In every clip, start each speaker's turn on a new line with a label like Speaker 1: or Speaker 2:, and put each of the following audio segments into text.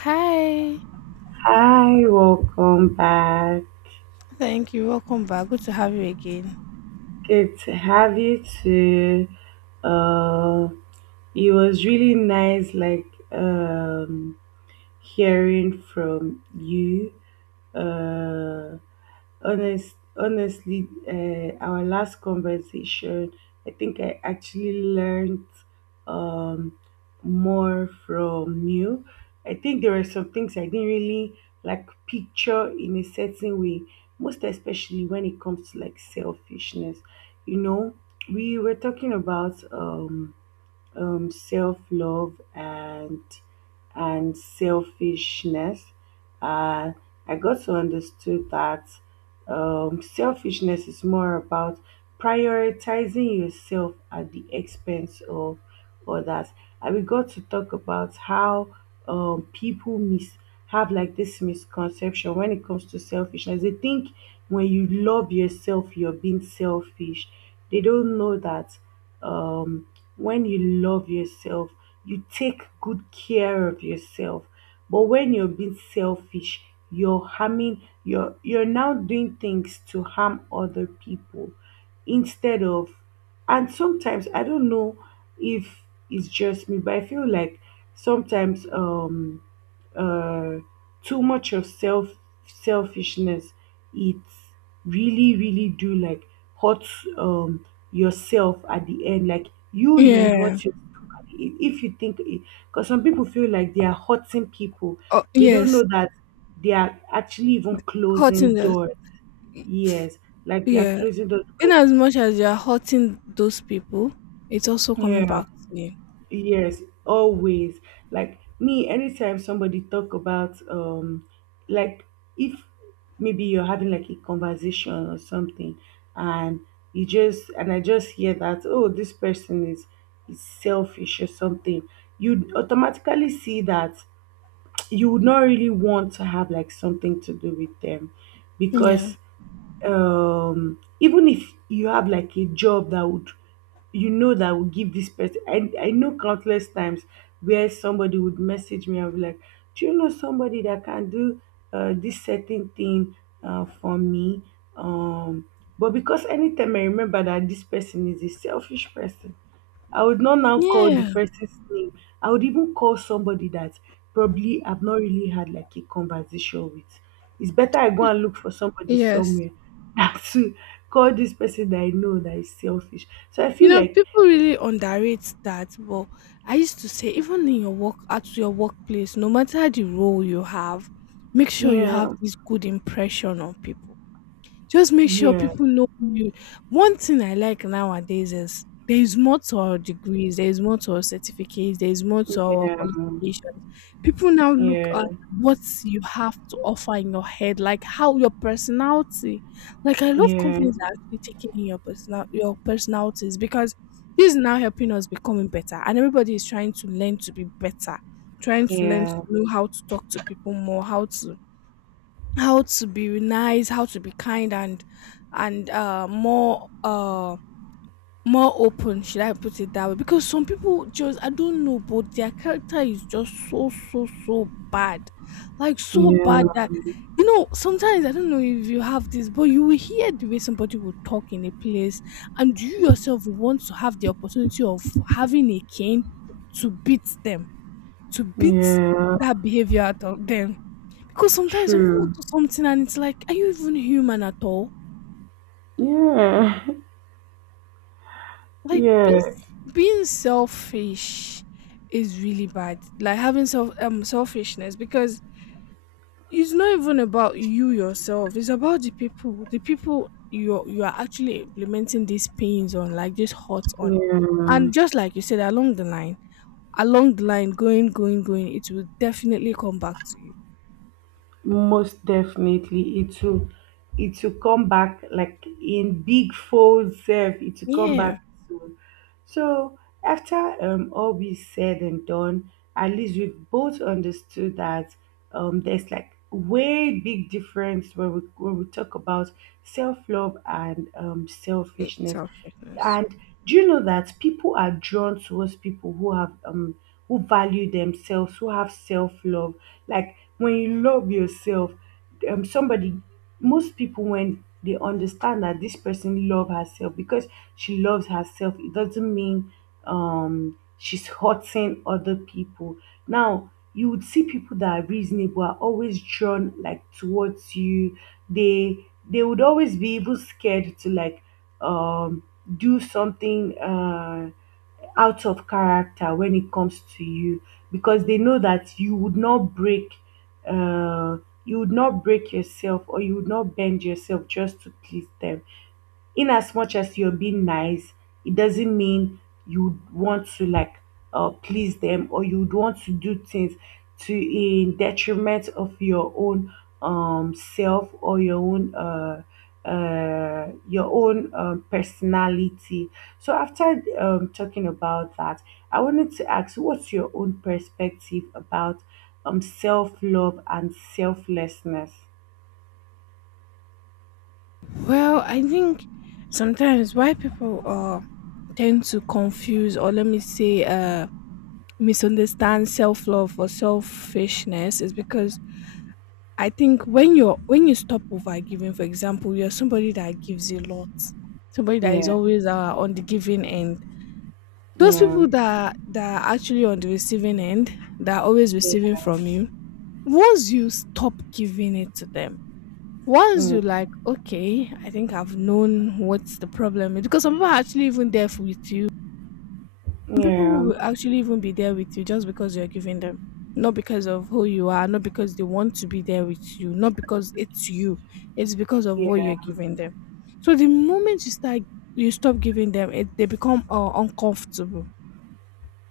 Speaker 1: Hi.
Speaker 2: Hi, welcome back.
Speaker 1: Thank you. Welcome back. Good to have you again.
Speaker 2: Good to have you too. Uh, it was really nice, like um, hearing from you. Uh, honestly, our last conversation, I think I actually learned um, more from you. I think there were some things I didn't really like picture in a certain way, most especially when it comes to like selfishness. You know, we were talking about self love and selfishness. Uh, I got to understood that selfishness is more about prioritizing yourself at the expense of others. And we got to talk about how people have like this misconception when it comes to selfishness. They think when you love yourself, you're being selfish. They don't know that um, when you love yourself, you take good care of yourself. But when you're being selfish, you're harming you're now doing things to harm other people instead of. And sometimes I don't know if it's just me, but I feel like sometimes uh too much of selfishness, it really really do like hurt um yourself at the end, like you would
Speaker 1: Yeah.
Speaker 2: hurt yourself if you think, because some people feel like they are hurting people.
Speaker 1: Oh,
Speaker 2: They don't
Speaker 1: yes.
Speaker 2: know that they are actually even closing
Speaker 1: Hurting us.
Speaker 2: doors. Yes, like they are
Speaker 1: Yeah.
Speaker 2: closing doors
Speaker 1: In
Speaker 2: because
Speaker 1: as much as you're hurting those people, it's also coming
Speaker 2: yeah,
Speaker 1: back to you.
Speaker 2: yes, always. Like, me, anytime somebody talk about like, if maybe you're having like a conversation or something, and and I just hear that, oh, this person is selfish or something, you automatically see that you would not really want to have like something to do with them
Speaker 1: Yeah.
Speaker 2: because even if you have like a job that would, you know, that would give this person. I know countless times where somebody would message me and be like, do you know somebody that can do this certain thing for me um but because anytime I remember that this person is a selfish person, I would not now call the
Speaker 1: Yeah.
Speaker 2: person's name. I would even call somebody that probably I've not really had like a conversation with. It's better I go
Speaker 1: Y-
Speaker 2: and look for somebody
Speaker 1: Yes.
Speaker 2: somewhere than to call this person that I know that is selfish. So I
Speaker 1: You
Speaker 2: feel
Speaker 1: know,
Speaker 2: like,
Speaker 1: people really underrate that. But I used to say, even in your work, at your workplace, no matter the role you have, make sure you
Speaker 2: yeah,
Speaker 1: have this good impression on people. Just make sure
Speaker 2: yeah,
Speaker 1: people know who you. One thing I like nowadays is there is more to our degrees, there is more to our certificates, there is more to our
Speaker 2: yeah,
Speaker 1: qualifications. People now look
Speaker 2: yeah,
Speaker 1: at what you have to offer in your head, like how your personality. Like I love
Speaker 2: yeah,
Speaker 1: companies that are actually taking in your personalities, because this is now helping us becoming better, and everybody is trying to learn to be better, trying to learn to
Speaker 2: yeah,
Speaker 1: know how to talk to people more, how to be nice, how to be kind and more open, should I put it that way? Because some people just I don't know, but their character is just so so so bad. Like so bad
Speaker 2: yeah,
Speaker 1: that sometimes I don't know if you have this, but you will hear the way somebody will talk in a place, and you yourself will want to have the opportunity of having a cane to beat them, to beat
Speaker 2: yeah.
Speaker 1: that behavior out of them, because sometimes some people
Speaker 2: True.
Speaker 1: do something and it's like, are you even human at all?
Speaker 2: Yeah,
Speaker 1: Like being
Speaker 2: yeah,
Speaker 1: being selfish is really bad. Like having selfishness, because it's not even about you yourself. It's about the people, you are actually implementing these pains on, like this hurt on.
Speaker 2: yeah.
Speaker 1: And just like you said, along the line, going, going, going, it will definitely come back to you.
Speaker 2: Most definitely, it will come back like in big folds. Sef, it will come back
Speaker 1: Yeah.
Speaker 2: soon. So after all be said and done, at least we both understood that there's like way big difference when we talk about self love and
Speaker 1: It's
Speaker 2: selfishness.
Speaker 1: selfishness.
Speaker 2: And do you know that people are drawn towards people who have who value themselves, who have self love. Like, when you love yourself, somebody most people, when they understand that this person love herself, because she loves herself it doesn't mean she's hurting other people. Now you would see people that are reasonable are always drawn like towards you. They they would always be even scared to like um do something out of character when it comes to you because they know that uh, you would not break yourself, or you would not bend yourself just to please them. In as much as you're being nice, it doesn't mean you want to like please them, or you'd want to do things to in detriment of your own self, or your own personality. So after talking about that, I wanted to ask, what's your own perspective about self-love and selflessness?
Speaker 1: Well, I think sometimes why people tend to confuse, or let me say misunderstand self love or selfishness, is because I think when you stop over giving. For example, you're somebody that gives a lot, somebody that is
Speaker 2: Yeah,
Speaker 1: always on the giving end. Those
Speaker 2: yeah,
Speaker 1: people that are actually on the receiving end, that are always receiving
Speaker 2: yeah,
Speaker 1: from you. Once you stop giving it to them, once you like,
Speaker 2: mm,
Speaker 1: okay, I think I've known what's the problem is, because some people are actually even there with you. Some people
Speaker 2: yeah,
Speaker 1: will actually even be there with you just because you're giving them, not because of who you are, not because they want to be there with you, not because it's you. It's because of what
Speaker 2: yeah.
Speaker 1: you're giving them. So the moment you stop giving them, it they become uncomfortable.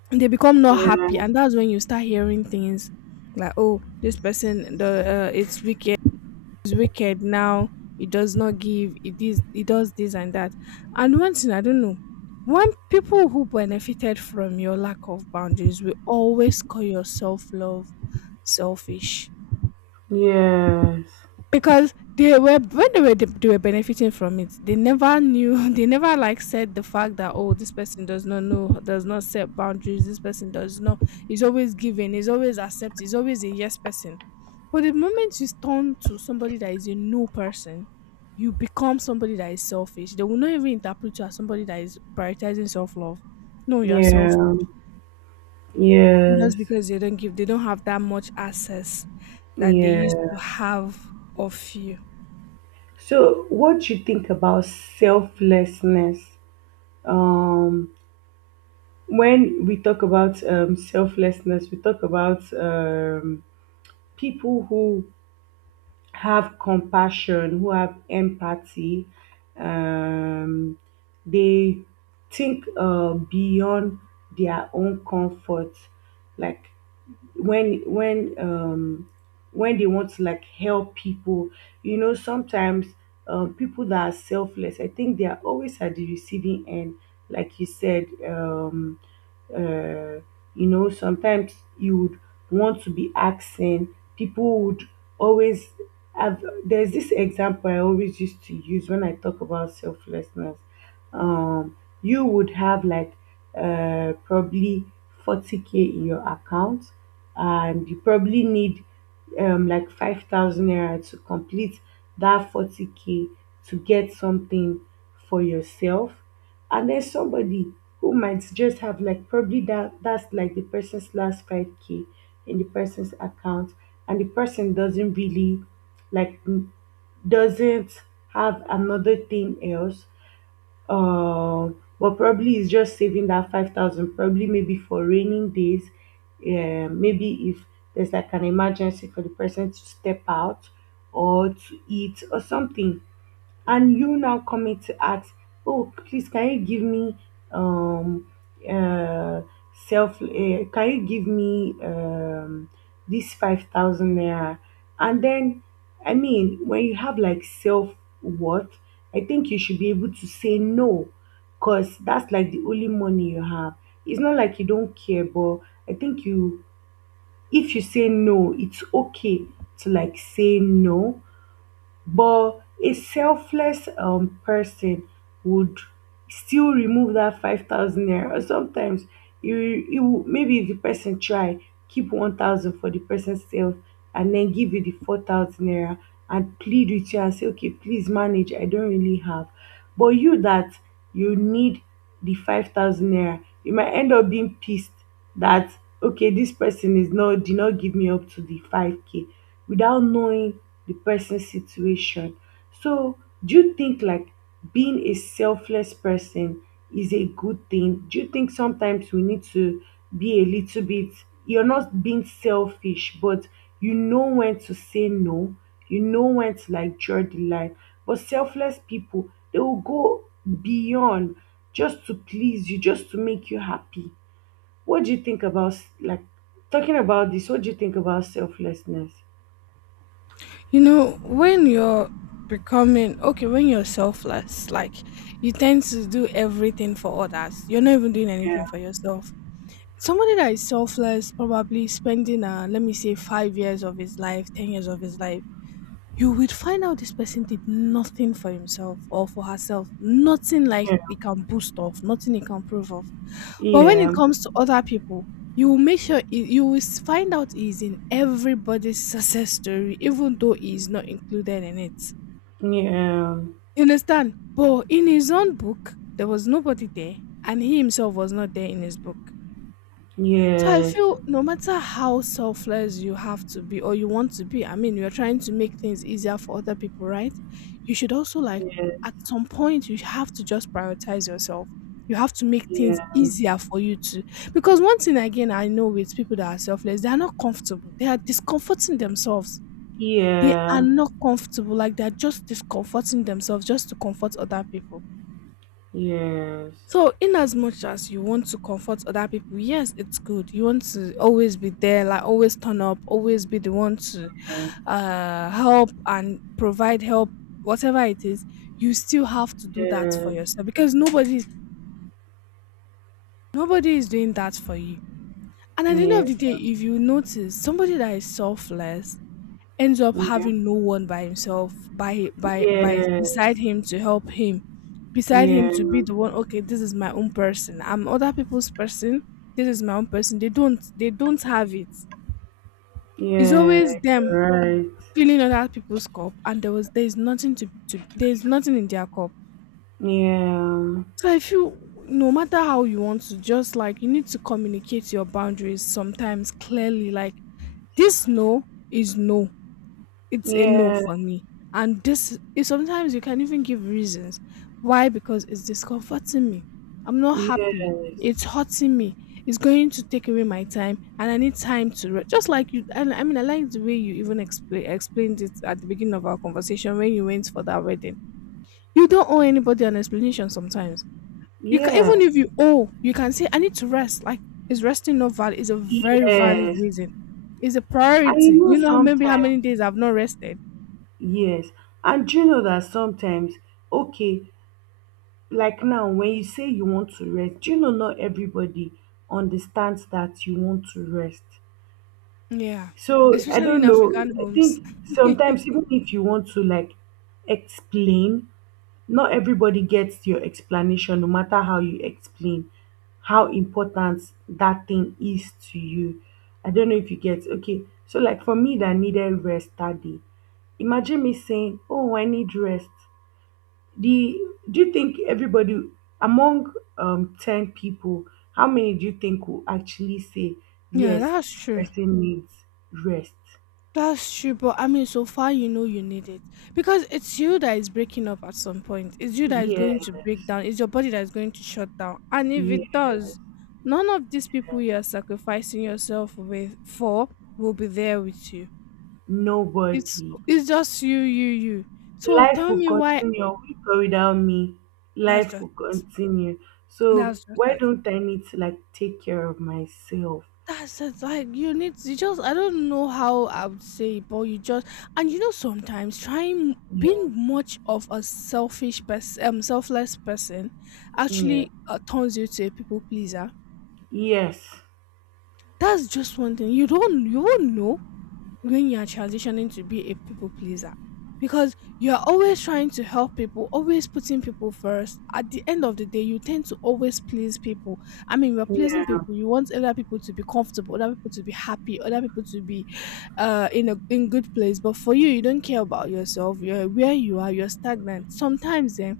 Speaker 1: They become not happy,
Speaker 2: Yeah.
Speaker 1: and that's when you start hearing things like, "Oh, this person, the it's wicked." Is wicked now. It does not give, it does this and that. And one thing I don't know, when people who benefited from your lack of boundaries will always call your self-love selfish,
Speaker 2: Yes.
Speaker 1: because they were when they were benefiting from it, they never knew they never like said the fact that, oh, this person does not know, does not set boundaries, this person does not. He's always giving, he's always accept, he's always a yes person. But the moment you turn to somebody that is a no person, you become somebody that is selfish. They will not even interpret you as somebody that is prioritizing self-love. No, you're selfish,
Speaker 2: Yeah. Yes.
Speaker 1: just because they don't have that much access that they used
Speaker 2: Yeah.
Speaker 1: to have of you.
Speaker 2: So, what do you think about selflessness? Um, when we talk about selflessness, we talk about people who have compassion, who have empathy. Um, they think beyond their own comfort. Like, when when um when they want to like help people, you know, sometimes people that are selfless, I think they are always at the receiving end, like you said. Uh, you know, sometimes you would want to be asking, people would always have, there's this example I always used to use when I talk about selflessness um you would have like probably 40k in your account, and you probably need like 5,000 naira to complete that 40k to get something for yourself. And then somebody who might just have like probably that's like the person's last 5k in the person's account, and the person doesn't really like m- doesn't have another thing else. But probably is just saving that 5,000 probably, maybe for raining days, yeah, maybe if there's like an emergency for the person to step out or to eat or something. And you now coming to ask, oh, please, can you give me, um, uh, self, uh, can you give me this 5,000 naira? And then, I mean, when you have like self worth, I think you should be able to say no, because that's like the only money you have. It's not like you don't care, but I think you, if you say no, it's okay to like say no. But a selfless person would still remove that 5,000 naira. Or sometimes you, you maybe if the person try, keep 1,000 for the person's self, and then give you the 4,000 naira and plead with you and say, okay, please manage. I don't really have. But you that you need the 5,000 naira, you might end up being pissed that, okay, this person is not did not give me up to the 5k without knowing the person's situation. So do you think like being a selfless person is a good thing? Do you think sometimes we need to be a little bit, you're not being selfish, but you know when to say no, you know when to like draw the line? But selfless people, they will go beyond just to please you, just to make you happy. What do you think about like talking about this? What do you think about selflessness?
Speaker 1: You know, when when you're selfless, like you tend to do everything for others. You're not even doing
Speaker 2: Yeah,
Speaker 1: anything for yourself. Somebody that is selfless, probably spending let me say 5 years of his life, 10 years of his life, you will find out this person did nothing for himself or for herself, nothing like
Speaker 2: yeah,
Speaker 1: he can boast of, nothing he can prove of. But when it
Speaker 2: yeah,
Speaker 1: comes to other people, you will make sure you will find out he's in everybody's success story, even though he is not included in it.
Speaker 2: yeah,
Speaker 1: You understand? But in his own book, there was nobody there, and he himself was not there in his book. So I
Speaker 2: yes,
Speaker 1: feel no matter how selfless you have to be or you want to be, I mean, you're trying to make things easier for other people, right? You should also like
Speaker 2: yes,
Speaker 1: at some point you have to just prioritize yourself. You have to make things
Speaker 2: yeah,
Speaker 1: easier for you, to because one thing again I know with people that are selfless, they are not comfortable. They are discomforting themselves. They are
Speaker 2: yeah,
Speaker 1: not comfortable, like they're just discomforting themselves just to comfort other people.
Speaker 2: yes, yeah, yes, yeah,
Speaker 1: So, in as much as you want to comfort other people, yes, it's good. You want to always be there, like always turn up, always be the one to help and provide help, whatever it is. You still have to do that
Speaker 2: yeah,
Speaker 1: for yourself, because nobody is doing that for you. And at the end of the day, if you notice somebody that is selfless, ends up having no one by himself, by beside him to help him,
Speaker 2: yes,
Speaker 1: beside him to be the
Speaker 2: yeah,
Speaker 1: one. Okay, this is my own person, I'm other people's person. This is my own person, they don't have it. It's always
Speaker 2: yeah, you're
Speaker 1: them
Speaker 2: right.
Speaker 1: filling other people's cup, and there's nothing to, to there's nothing in their cup.
Speaker 2: Yeah,
Speaker 1: So I feel, no matter how you want to, just like, you need to communicate your boundaries sometimes clearly, like this no is no. It's a no
Speaker 2: yeah,
Speaker 1: for me. And this is sometimes you can even give reasons. Why? Because it's discomforting me. I'm not happy.
Speaker 2: yes,
Speaker 1: It's hurting me. It's going to take away my time, and I need time to just like you. And I mean, I like the way you even explained it at the beginning of our conversation when you went for that wedding. You don't owe anybody an explanation sometimes. You can,
Speaker 2: yeah,
Speaker 1: even if you owe, you can say I need to rest. Like, is resting not valid? Is a very valid
Speaker 2: yes.
Speaker 1: reason. It's a
Speaker 2: I
Speaker 1: priority.
Speaker 2: know
Speaker 1: You know maybe how many
Speaker 2: sometimes.
Speaker 1: days I've not rested.
Speaker 2: Yes, and do you know that sometimes, okay, like now, when you say you want to rest, do you know not everybody understands that you want to rest?
Speaker 1: Yeah,
Speaker 2: So I
Speaker 1: especially in
Speaker 2: don't know.
Speaker 1: African
Speaker 2: I
Speaker 1: homes.
Speaker 2: think sometimes even if you want to like explain, not everybody gets your explanation, no matter how you explain how important that thing is to you. I don't know if you get, okay. So like for me that needed rest that day, imagine me saying, oh, I need rest. The Do you think everybody among 10 people, how many do you think will actually say
Speaker 1: Yeah,
Speaker 2: yes,
Speaker 1: that's
Speaker 2: this
Speaker 1: true.
Speaker 2: person needs rest?
Speaker 1: That's true, but I mean, so far you know you need it, because it's you that is breaking up at some point. It's you that is going
Speaker 2: Yes,
Speaker 1: to break down. It's your body that is going to shut down. And if it
Speaker 2: yes,
Speaker 1: does, none of these
Speaker 2: yes.
Speaker 1: people you are sacrificing yourself with for will be there with you. It's
Speaker 2: Nobody.
Speaker 1: it's just you, you, you. So
Speaker 2: Life
Speaker 1: tell
Speaker 2: will
Speaker 1: me why.
Speaker 2: continue with or without me.
Speaker 1: That's
Speaker 2: Life
Speaker 1: just
Speaker 2: will
Speaker 1: it.
Speaker 2: continue. So
Speaker 1: That's just
Speaker 2: why
Speaker 1: it.
Speaker 2: don't I need to like take care of myself?
Speaker 1: That's it. Like you need to you just, I don't know how I would say it, but you just. And you know, sometimes trying
Speaker 2: Yeah,
Speaker 1: being much of a selfish person selfless person
Speaker 2: yeah,
Speaker 1: actually turns you to a people pleaser.
Speaker 2: yes,
Speaker 1: That's just one thing. You won't know when you are transitioning to be a people pleaser, because you're always trying to help people, always putting people first. At the end of the day, you tend to always please people. I mean, you're pleasing
Speaker 2: yeah,
Speaker 1: people. You want other people to be comfortable, other people to be happy, other people to be in a in good place, but for you, you don't care about yourself. You're where you are. You're stagnant sometimes. Then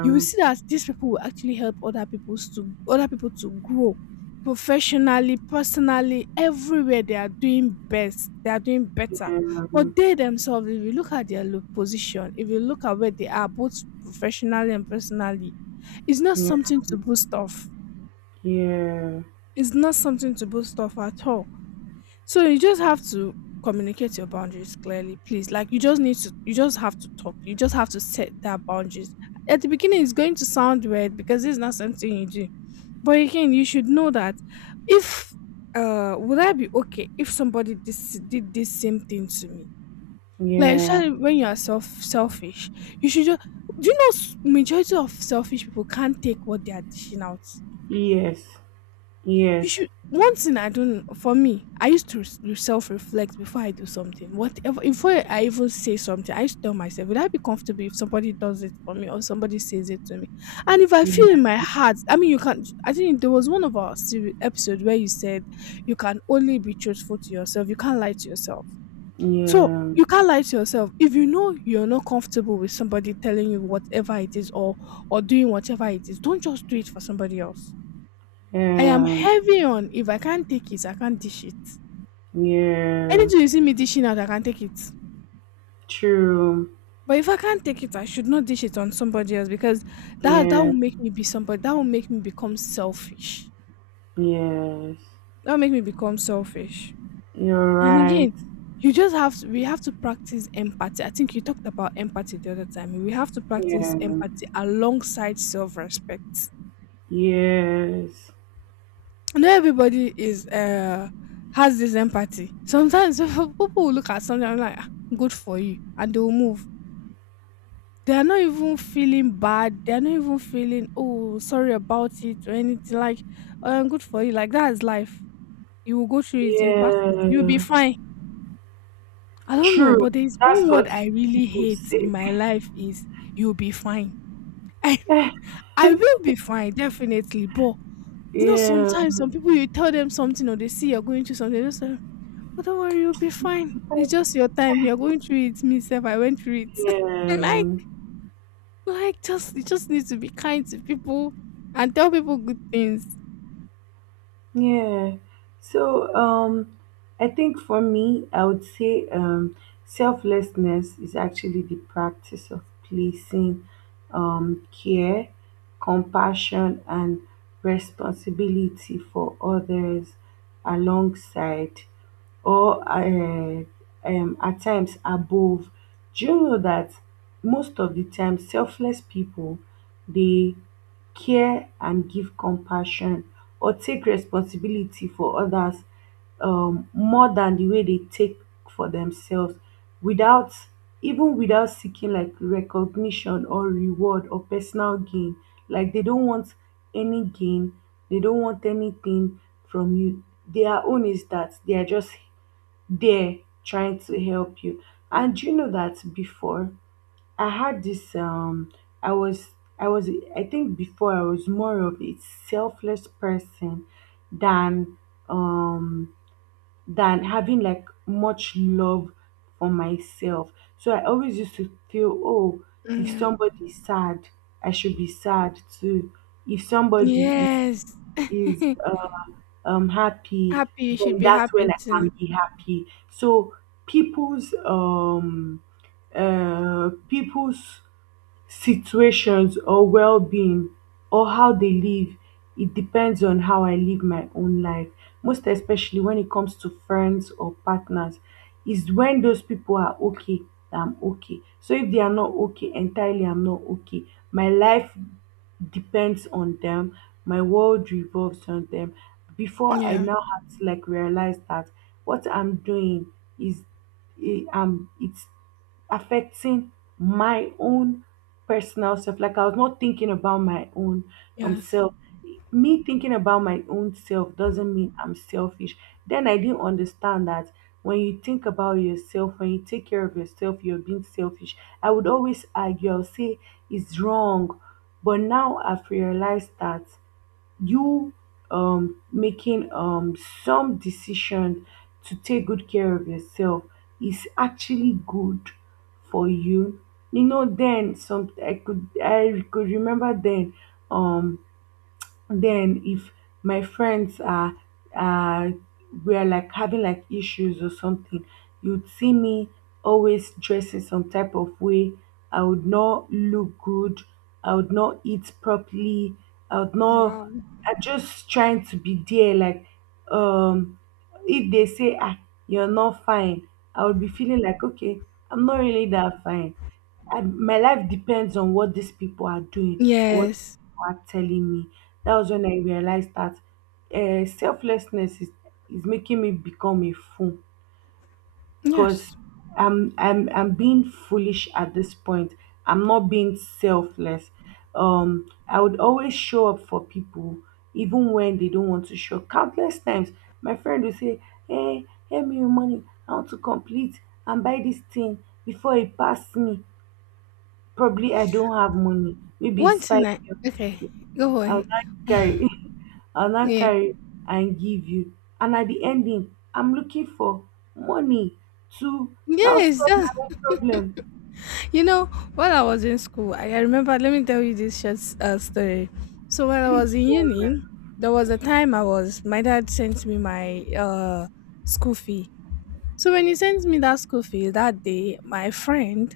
Speaker 1: you will see that these people will actually help other people to grow, professionally, personally. Everywhere they are, doing best, they are doing better.
Speaker 2: yeah,
Speaker 1: But they themselves, if you look at their position, if you look at where they are, both professionally and personally, it's not
Speaker 2: yeah,
Speaker 1: something to boast off.
Speaker 2: yeah.
Speaker 1: It's not something to boast off at all. So you just have to communicate your boundaries clearly, please. Like, you just have to talk. You just have to set that boundaries. At the beginning it's going to sound weird, because it's not something you do. But again, you should know that, if would I be okay if somebody this did this same thing to me? Like,
Speaker 2: Yeah.
Speaker 1: especially when you are selfish, you should just. Do you know majority of selfish people can't take what they are dishing out.
Speaker 2: Yes.
Speaker 1: You
Speaker 2: Yes.
Speaker 1: should. One thing, I don't for me, I used to self reflect before I do something. Whatever, before I even say something, I used to tell myself, would I be comfortable if somebody does it for me or somebody says it to me? And if I feel
Speaker 2: Yeah.
Speaker 1: in my heart, I mean, you can't. I think there was one of our series, episode where you said you can only be truthful to yourself. You can't lie to yourself. So
Speaker 2: Yeah.
Speaker 1: you can't lie to yourself if you know you're not comfortable with somebody telling you whatever it is or doing whatever it is. Don't just do it for somebody else. I am
Speaker 2: Yeah.
Speaker 1: heavy on, if I can't take it, I can't dish it.
Speaker 2: Yeah.
Speaker 1: Anything you see me dishing out, I can not take it.
Speaker 2: True.
Speaker 1: But if I can't take it, I should not dish it on somebody else, because that
Speaker 2: Yeah.
Speaker 1: will make me be somebody. That will make me become selfish.
Speaker 2: Yes.
Speaker 1: That will make me become selfish.
Speaker 2: You're
Speaker 1: And
Speaker 2: right.
Speaker 1: again, you just have to. We have to practice empathy. I think you talked about empathy the other time. We have to practice
Speaker 2: Yeah.
Speaker 1: empathy alongside self-respect.
Speaker 2: Yes.
Speaker 1: Not everybody is has this empathy. Sometimes people will look at something and like, "Ah, good for you," and they will move. They are not even feeling bad. They are not even feeling oh sorry about it or anything, like good for you. Like that is life. You will go through it, you will pass it, you'll be
Speaker 2: Yeah.
Speaker 1: fine. I don't know,
Speaker 2: True.
Speaker 1: but there is
Speaker 2: That's
Speaker 1: one word
Speaker 2: what
Speaker 1: I really
Speaker 2: people
Speaker 1: hate
Speaker 2: say.
Speaker 1: in my life is you'll be fine. I I will be fine, definitely. But you know,
Speaker 2: Yeah.
Speaker 1: sometimes some people, you tell them something or they see you're going through something, they just say, but don't worry, you'll be fine. It's just your time. You're going through it. Me, self, I went through it. like,
Speaker 2: Yeah.
Speaker 1: like, just you just need to be kind to people and tell people good things.
Speaker 2: Yeah. So I think for me I would say selflessness is actually the practice of placing care, compassion and responsibility for others alongside, or at times above. Do you know that most of the time selfless people, they care and give compassion or take responsibility for others more than the way they take for themselves, without without seeking like recognition or reward or personal gain. Like, they don't want any gain, they don't want anything from you. Their own is that they are just there trying to help you. And do you know that before I had this, I was I was I think before I was more of a selfless person than um having like much love for myself. So I always used to feel, oh, if
Speaker 1: Yeah.
Speaker 2: somebody is sad, I should be sad too. If somebody is
Speaker 1: Yes.
Speaker 2: is uh, um happy,
Speaker 1: Happy, you should
Speaker 2: then
Speaker 1: be
Speaker 2: that's when
Speaker 1: happy
Speaker 2: I
Speaker 1: too.
Speaker 2: can be happy. So people's um people's situations or well-being or how they live, it depends on how I live my own life, most especially when it comes to friends or partners, is when those people are okay that I'm okay. So if they are not okay entirely, I'm not okay. My life depends on them, my world revolves on them. Before I
Speaker 1: Yeah.
Speaker 2: now have to like realize that what I'm doing is, it's affecting my own personal self. Like, I was not thinking about my own
Speaker 1: Yes.
Speaker 2: self. Me thinking about my own self doesn't mean I'm selfish. Then I didn't understand that when you think about yourself, when you take care of yourself, you're being selfish. I would always argue, I'll say it's wrong. But now I've realized that you making some decision to take good care of yourself is actually good for you. You know, then some, I could remember then, um then if my friends are uh were like having like issues or something, you'd see me always dressing some type of way. I would not look good, I would not eat properly, I would not
Speaker 1: Wow.
Speaker 2: I'm just trying to be there like um if they say, ah, you're not fine, I would be feeling like, okay, I'm not really that fine. And my life depends on what these people are doing or what these
Speaker 1: Yes.
Speaker 2: people are telling me. That was when I realized that selflessness is making me become a fool, because
Speaker 1: Yes.
Speaker 2: I'm being foolish at this point. I'm not being selfless. I would always show up for people even when they don't want to show. Countless times, my friend will say, "Hey, give me your money. I want to complete and buy this thing before it pass me. Probably I don't have money. Maybe it's
Speaker 1: Once in
Speaker 2: five."
Speaker 1: a okay.
Speaker 2: K.
Speaker 1: Go
Speaker 2: I'll
Speaker 1: on.
Speaker 2: not carry, I'll not
Speaker 1: Yeah.
Speaker 2: carry and give you. And at the ending, I'm looking for money to now
Speaker 1: Yes.
Speaker 2: solve my
Speaker 1: That's
Speaker 2: own problem.
Speaker 1: you know, while I was in school, I remember, let me tell you this short story. So, while I
Speaker 2: Please
Speaker 1: was in
Speaker 2: go on,
Speaker 1: uni,
Speaker 2: man.
Speaker 1: there was a time I was, my dad sent me my school fee. So, when he sent me that school fee that day, my friend,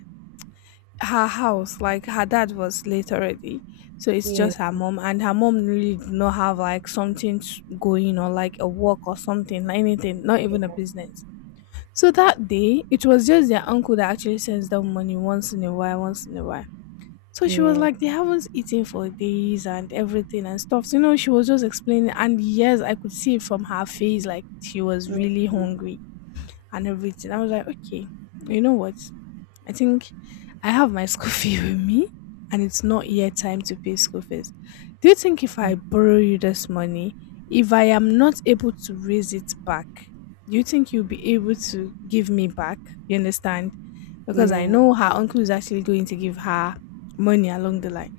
Speaker 1: her house, like her dad was late already. So, it's
Speaker 2: Yeah,
Speaker 1: just her mom, and her mom really did not have like something going or like a work or something, anything, not even a business. So, that day, it was just their uncle that actually sends them money once in a while, once in a while. So she was
Speaker 2: yeah,
Speaker 1: like, they haven't eaten for days and everything and stuff. So, you know, she was just explaining. And yes, I could see it from her face, like she was
Speaker 2: mm,
Speaker 1: really hungry and everything. I was like, okay, you know what? I think I have my school fee with me, and it's not yet time to pay school fees. Do you think if I borrow you this money, if I am not able to raise it back, do you think you'll be able to give me back? You understand? Because I
Speaker 2: yeah,
Speaker 1: know her uncle is actually going to give her money along the line.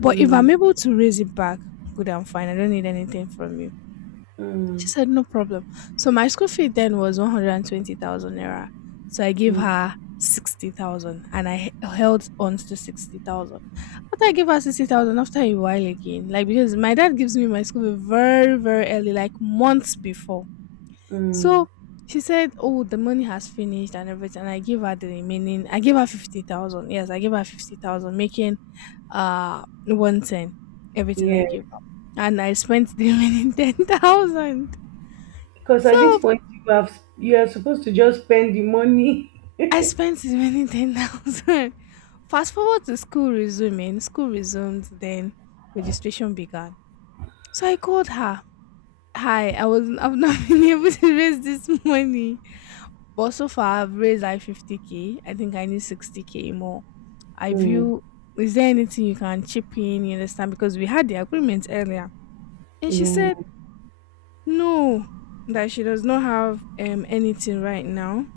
Speaker 1: But if I'm able
Speaker 2: mm,
Speaker 1: to raise it back, good and fine. I don't need anything from you. She
Speaker 2: mm,
Speaker 1: said, no problem. So my school fee then was 120,000 naira. So I gave her
Speaker 2: mm,
Speaker 1: 60,000 and I held on to 60,000. After I gave her 60,000, after a while again, like because my dad gives me my school fee very, very early, like months before.
Speaker 2: mm,
Speaker 1: So she said, oh, the money has finished and everything. And I gave her the remaining, I gave her 50,000. Yes, I gave her 50,000, making 110, everything I
Speaker 2: yeah.
Speaker 1: gave her. And I spent the remaining 10,000.
Speaker 2: Because at this
Speaker 1: So
Speaker 2: point, you are supposed to just spend the money.
Speaker 1: I spent as many 10,000. Fast forward to school resuming. School resumed, then registration began. So I called her. Hi, I've not been able to raise this money. But so far I've raised like 50 K. I think I need 60 K more. I
Speaker 2: Mm,
Speaker 1: view is there anything you can chip in, you understand? Because we had the agreement earlier. And she
Speaker 2: yeah,
Speaker 1: said no, that she does not have anything right now,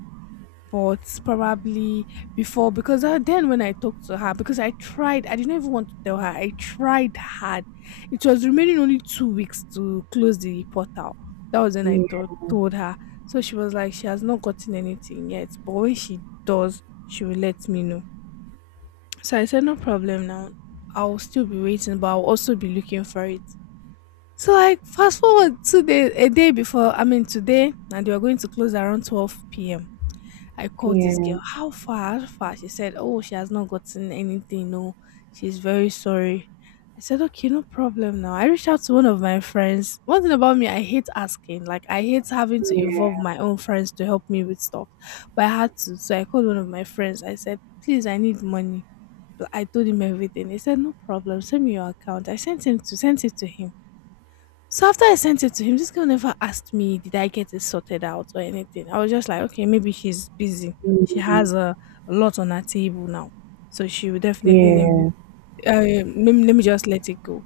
Speaker 1: but probably before, because then when I talked to her, because I tried, I didn't even want to tell her, I tried hard, it was remaining only 2 weeks to close the portal. That was when I
Speaker 2: yeah,
Speaker 1: told her. So she was like she has not gotten anything yet, but when she does she will let me know. So I said no problem now, I'll still be waiting, but I'll also be looking for it. So like fast forward 2 days, a day before I mean today, and they were going to close around 12 p.m. I called this
Speaker 2: yeah,
Speaker 1: girl. How far? How far? She said, oh, she has not gotten anything. No, she's very sorry. I said, okay, no problem now. I reached out to one of my friends. One thing about me, I hate asking. Like, I hate having to involve
Speaker 2: yeah,
Speaker 1: my own friends to help me with stuff. But I had to. So I called one of my friends. I said, please, I need money. But I told him everything. He said, no problem. Send me your account. I sent him to Sent it to him. So after I sent it to him, this girl never asked me, did I get it sorted out or anything. I was just like, okay, maybe she's busy. She has a lot on her table now. So she will definitely let me,
Speaker 2: yeah.
Speaker 1: let me just let it go.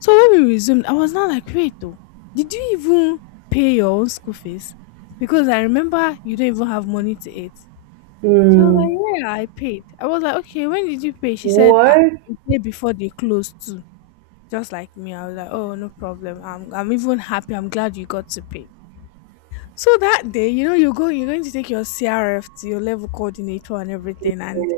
Speaker 1: So when we resumed, I was not like, wait, though, did you even pay your own school fees? Because I remember you don't even have money to eat. She was
Speaker 2: Mm,
Speaker 1: like, yeah, I paid. I was like, okay, when did you pay? She said, ah,
Speaker 2: what?
Speaker 1: the day before they closed too. Just like me, I was like, oh, no problem. I'm even happy. I'm glad you got to pay. So that day, you know, you go, you're going to take your CRF to your level coordinator and everything and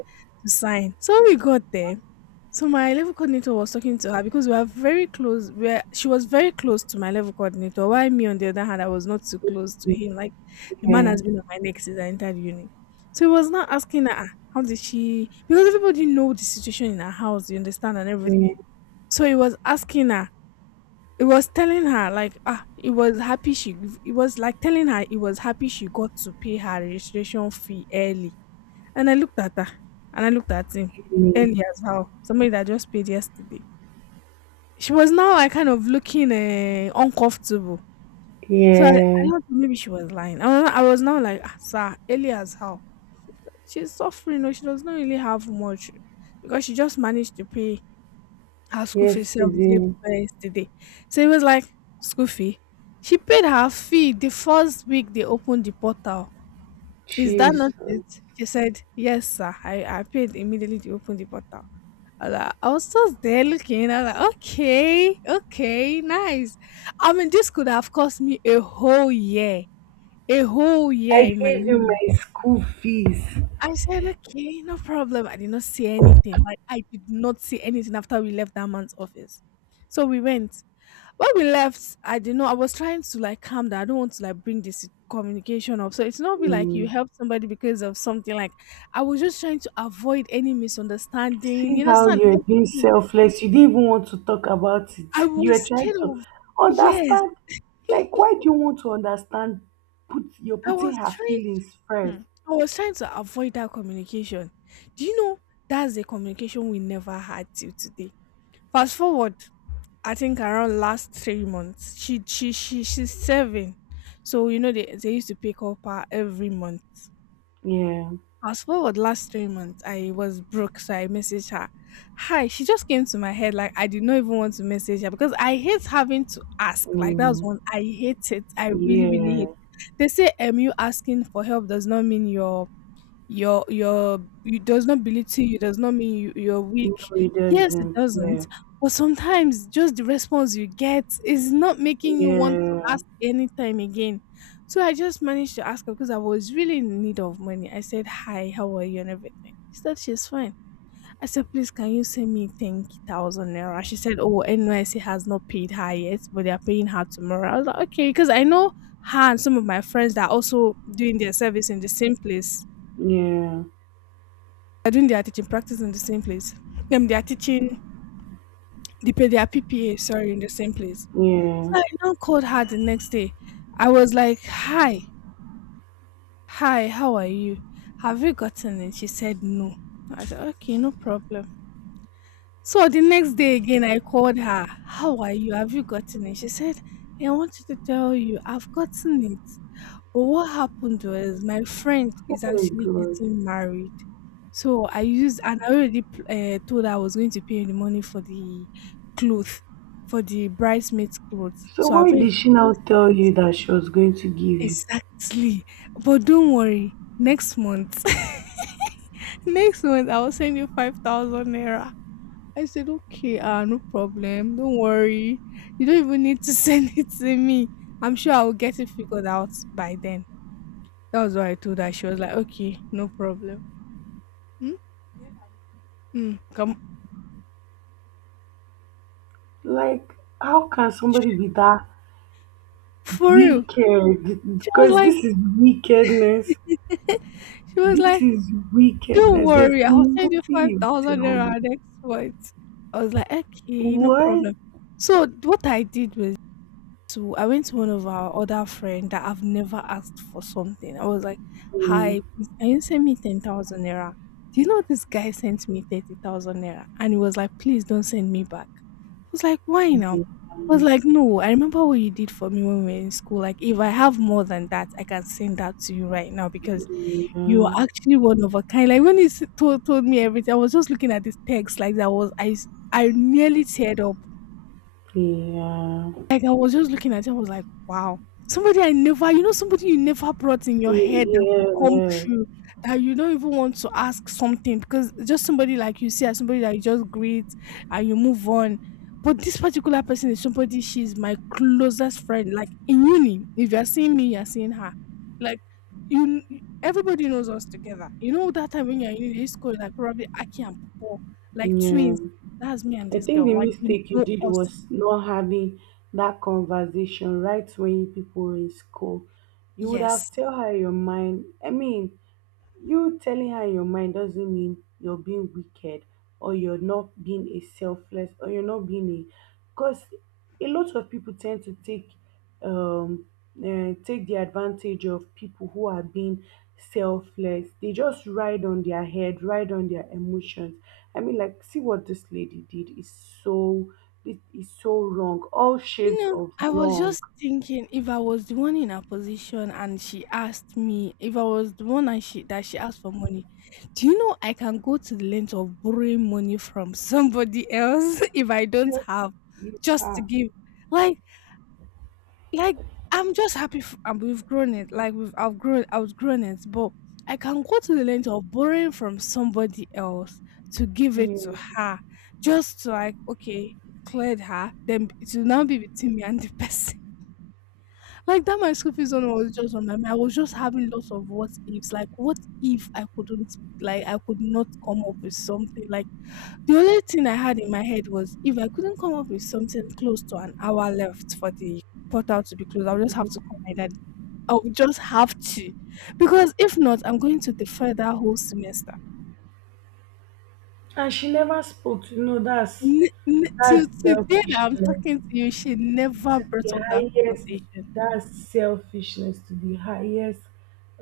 Speaker 1: to sign. So we got there. So my level coordinator was talking to her because we are very close. Where she was very close to my level coordinator. While me, on the other hand, I was not too close to him. Like the man
Speaker 2: Yeah,
Speaker 1: has been on my neck since I entered uni. So he was not asking her, "Ah, how did she, because everybody know the situation in her house, you understand, and everything. So he was asking her, it was happy she it was like telling her it was happy she got to pay her registration fee early. And I looked at her, and I looked at him.
Speaker 2: yeah,
Speaker 1: Early as how somebody that just paid yesterday? She was now like kind of looking uncomfortable. So I
Speaker 2: yeah.
Speaker 1: don't know, maybe she was lying. I was, not- I was now like, ah, sir, early as how? She's suffering, no, she does not really have much, because she just managed to pay her school fee self dey
Speaker 2: Yesterday.
Speaker 1: for yesterday. So it was like school fee. She paid her fee the first week they opened the portal. Is that
Speaker 2: Jesus.
Speaker 1: not it? She said, yes, sir. I paid immediately they opened the portal. I was just there looking. I was like, okay, okay, nice. I mean, this could have cost me a whole year
Speaker 2: I
Speaker 1: in my
Speaker 2: gave you
Speaker 1: uni.
Speaker 2: my school fees.
Speaker 1: I said, okay, no problem. I did not see anything. Like, I did not see anything after we left that man's office. So we went, when we left, I didn't know. I was trying to like calm down. I don't want to like bring this communication up. So it's not be like you
Speaker 2: Mm.
Speaker 1: help somebody because of something. Like I was just trying to avoid any misunderstanding.
Speaker 2: See
Speaker 1: You
Speaker 2: how
Speaker 1: understand
Speaker 2: you're being
Speaker 1: everything.
Speaker 2: selfless. You didn't even want to talk about it.
Speaker 1: I
Speaker 2: You
Speaker 1: was
Speaker 2: are trying
Speaker 1: scared
Speaker 2: to
Speaker 1: of. Yes,
Speaker 2: understand. Like, why do you want to understand? Put You're
Speaker 1: I
Speaker 2: putting
Speaker 1: was
Speaker 2: her
Speaker 1: trying.
Speaker 2: feelings first.
Speaker 1: Hmm. I was trying to avoid that communication. Do you know that's the communication we never had till today? Fast forward, I think around last 3 months, she's serving. So you know they used to pick up her every month.
Speaker 2: Yeah.
Speaker 1: I Fast forward last 3 months, I was broke, so I messaged her. Hi, she just came to my head, like I did not even want to message her, because I hate having to ask. Like that was
Speaker 2: Mm.
Speaker 1: one I hate it. I really, really hate it.
Speaker 2: Yeah.
Speaker 1: They say you asking for help does not mean you're your it does not belittle you, does not mean you're
Speaker 2: No,
Speaker 1: weak.
Speaker 2: it
Speaker 1: Yes, it
Speaker 2: doesn't. Yeah.
Speaker 1: doesn't. But sometimes just the response you get is not making you want
Speaker 2: Yeah.
Speaker 1: to ask anytime again. So I just managed to ask her because I was really in need of money. I said, "Hi, how are you and everything?" She said she's fine. I said, "Please can you send me 10,000 naira?" She said, oh, NYC has not paid her yet, but they are paying her tomorrow. I was like, okay, because I know her and some of my friends that are also doing their service in the same place.
Speaker 2: Yeah.
Speaker 1: They're doing their teaching practice in the same place. They are teaching the P their PPA, sorry, in the same place.
Speaker 2: Yeah.
Speaker 1: So I now called her the next day. I was like, "Hi, hi, how are you? Have you gotten it?" She said, "No." I said, "Okay, no problem." So the next day again, I called her. "How are you? Have you gotten it?" She said, "I wanted to tell you, I've gotten it. But what happened was my friend
Speaker 2: Oh
Speaker 1: is
Speaker 2: my
Speaker 1: actually
Speaker 2: god.
Speaker 1: getting married. So I used, and I already told her I was going to pay the money for the clothes, for the bridesmaid's clothes.
Speaker 2: So
Speaker 1: So I've
Speaker 2: why
Speaker 1: already
Speaker 2: did she now
Speaker 1: paid for
Speaker 2: tell
Speaker 1: it."
Speaker 2: you that she was going to give you?
Speaker 1: Exactly. "But don't worry, next month, next month I will send you 5,000 naira." I said, "Okay, ah, no problem. Don't worry. You don't even need to send it to me. I'm sure I will get it figured out by then." That was why I told her. She was like, "Okay, no problem." Hmm? Mm, come
Speaker 2: Like, how can somebody be that
Speaker 1: for real.
Speaker 2: wicked?
Speaker 1: She was
Speaker 2: Because this
Speaker 1: like,
Speaker 2: is wickedness.
Speaker 1: she was
Speaker 2: This
Speaker 1: like,
Speaker 2: is
Speaker 1: "Don't
Speaker 2: wickedness. There's
Speaker 1: worry, I'll send
Speaker 2: nothing
Speaker 1: you five
Speaker 2: you
Speaker 1: thousand
Speaker 2: tell
Speaker 1: naira
Speaker 2: me.
Speaker 1: next month." I was like, "Okay, no
Speaker 2: What?
Speaker 1: problem." So what I did was to I went to one of our other friend that I've never asked for something. I was like,
Speaker 2: Mm,
Speaker 1: "Hi, please, can you send me 10,000 naira?" Do you know this guy sent me 30,000 naira, and he was like, "Please don't send me back." I was like, "Why now?" I was like, "No, I remember what you did for me when we were in school. Like, if I have more than that, I can send that to you right now, because you are actually one of a kind." Like when he told me everything, I was just looking at this text like that was I nearly teared up.
Speaker 2: yeah,
Speaker 1: Like, I was just looking at him, I was like, "Wow, somebody I never somebody you never brought in your
Speaker 2: yeah,
Speaker 1: head that could come
Speaker 2: yeah,
Speaker 1: true. That you don't even want to ask something because just somebody like you see as somebody that you just greet and you move on. But this particular person is somebody, she's my closest friend, like in uni, if you're seeing me, you're seeing her. Like, you, everybody knows us together. You know that time when you're in uni, they used to call it, like, probably Aki and Popo, like
Speaker 2: yeah.
Speaker 1: twins. That's me and
Speaker 2: I
Speaker 1: this
Speaker 2: think
Speaker 1: girl,
Speaker 2: the
Speaker 1: like, we
Speaker 2: mistake you
Speaker 1: know
Speaker 2: did
Speaker 1: us."
Speaker 2: was not having that conversation right when you people were in school. You would have
Speaker 1: Yes.
Speaker 2: tell her your mind. I mean, you telling her your mind doesn't mean you're being wicked, or you're not being a selfless, or you're not being a, because a lot of people tend to take um take the advantage of people who are being selfless. They just ride on their head, ride on their emotions. I mean, like, see what this lady did is so, it is so wrong. All
Speaker 1: You
Speaker 2: shades
Speaker 1: know,
Speaker 2: of
Speaker 1: I was
Speaker 2: wrong.
Speaker 1: just thinking if I was the one in her position and she asked me, if I was the one and she that she asked for money, do you know I can go to the length of borrowing money from somebody else if I don't
Speaker 2: Just
Speaker 1: have,
Speaker 2: hit
Speaker 1: just to
Speaker 2: her.
Speaker 1: give? Like, like, I'm just happy and we've grown it. Like we've I've grown outgrown it, but I can go to the length of borrowing from somebody else to give it to
Speaker 2: Yeah.
Speaker 1: her, just to like, okay, cleared her, then it will now be between me and the person. Like that my school fees one was just on my mind. I was just having lots of what ifs. Like what if I couldn't, like I could not come up with something. Like the only thing I had in my head was if I couldn't come up with something close to an hour left for the portal to be closed, I'll just have to call my dad. I'll just have to. Because if not, I'm going to defer that whole semester.
Speaker 2: And she never spoke to, no, that's.
Speaker 1: Till
Speaker 2: That's
Speaker 1: today that
Speaker 2: selfishness
Speaker 1: I'm
Speaker 2: to
Speaker 1: talking to you, she never
Speaker 2: the
Speaker 1: brought up that
Speaker 2: highest.
Speaker 1: conversation.
Speaker 2: That's selfishness to the highest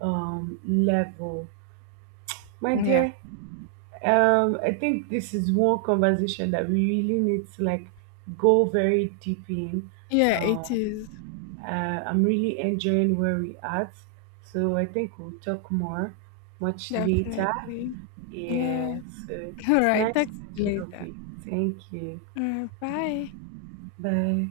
Speaker 2: level. My
Speaker 1: Yeah.
Speaker 2: dear, I think this is one conversation that we really need to like go very deep in.
Speaker 1: Yeah, it
Speaker 2: Um,
Speaker 1: is.
Speaker 2: uh, I'm really enjoying where we at, so I think we'll talk more much later.
Speaker 1: Definitely.
Speaker 2: Yeah.
Speaker 1: Yeah.
Speaker 2: So
Speaker 1: All right.
Speaker 2: nice
Speaker 1: Talk to you
Speaker 2: catching up with
Speaker 1: later.
Speaker 2: you. Thank you.
Speaker 1: All right. Bye.
Speaker 2: Bye.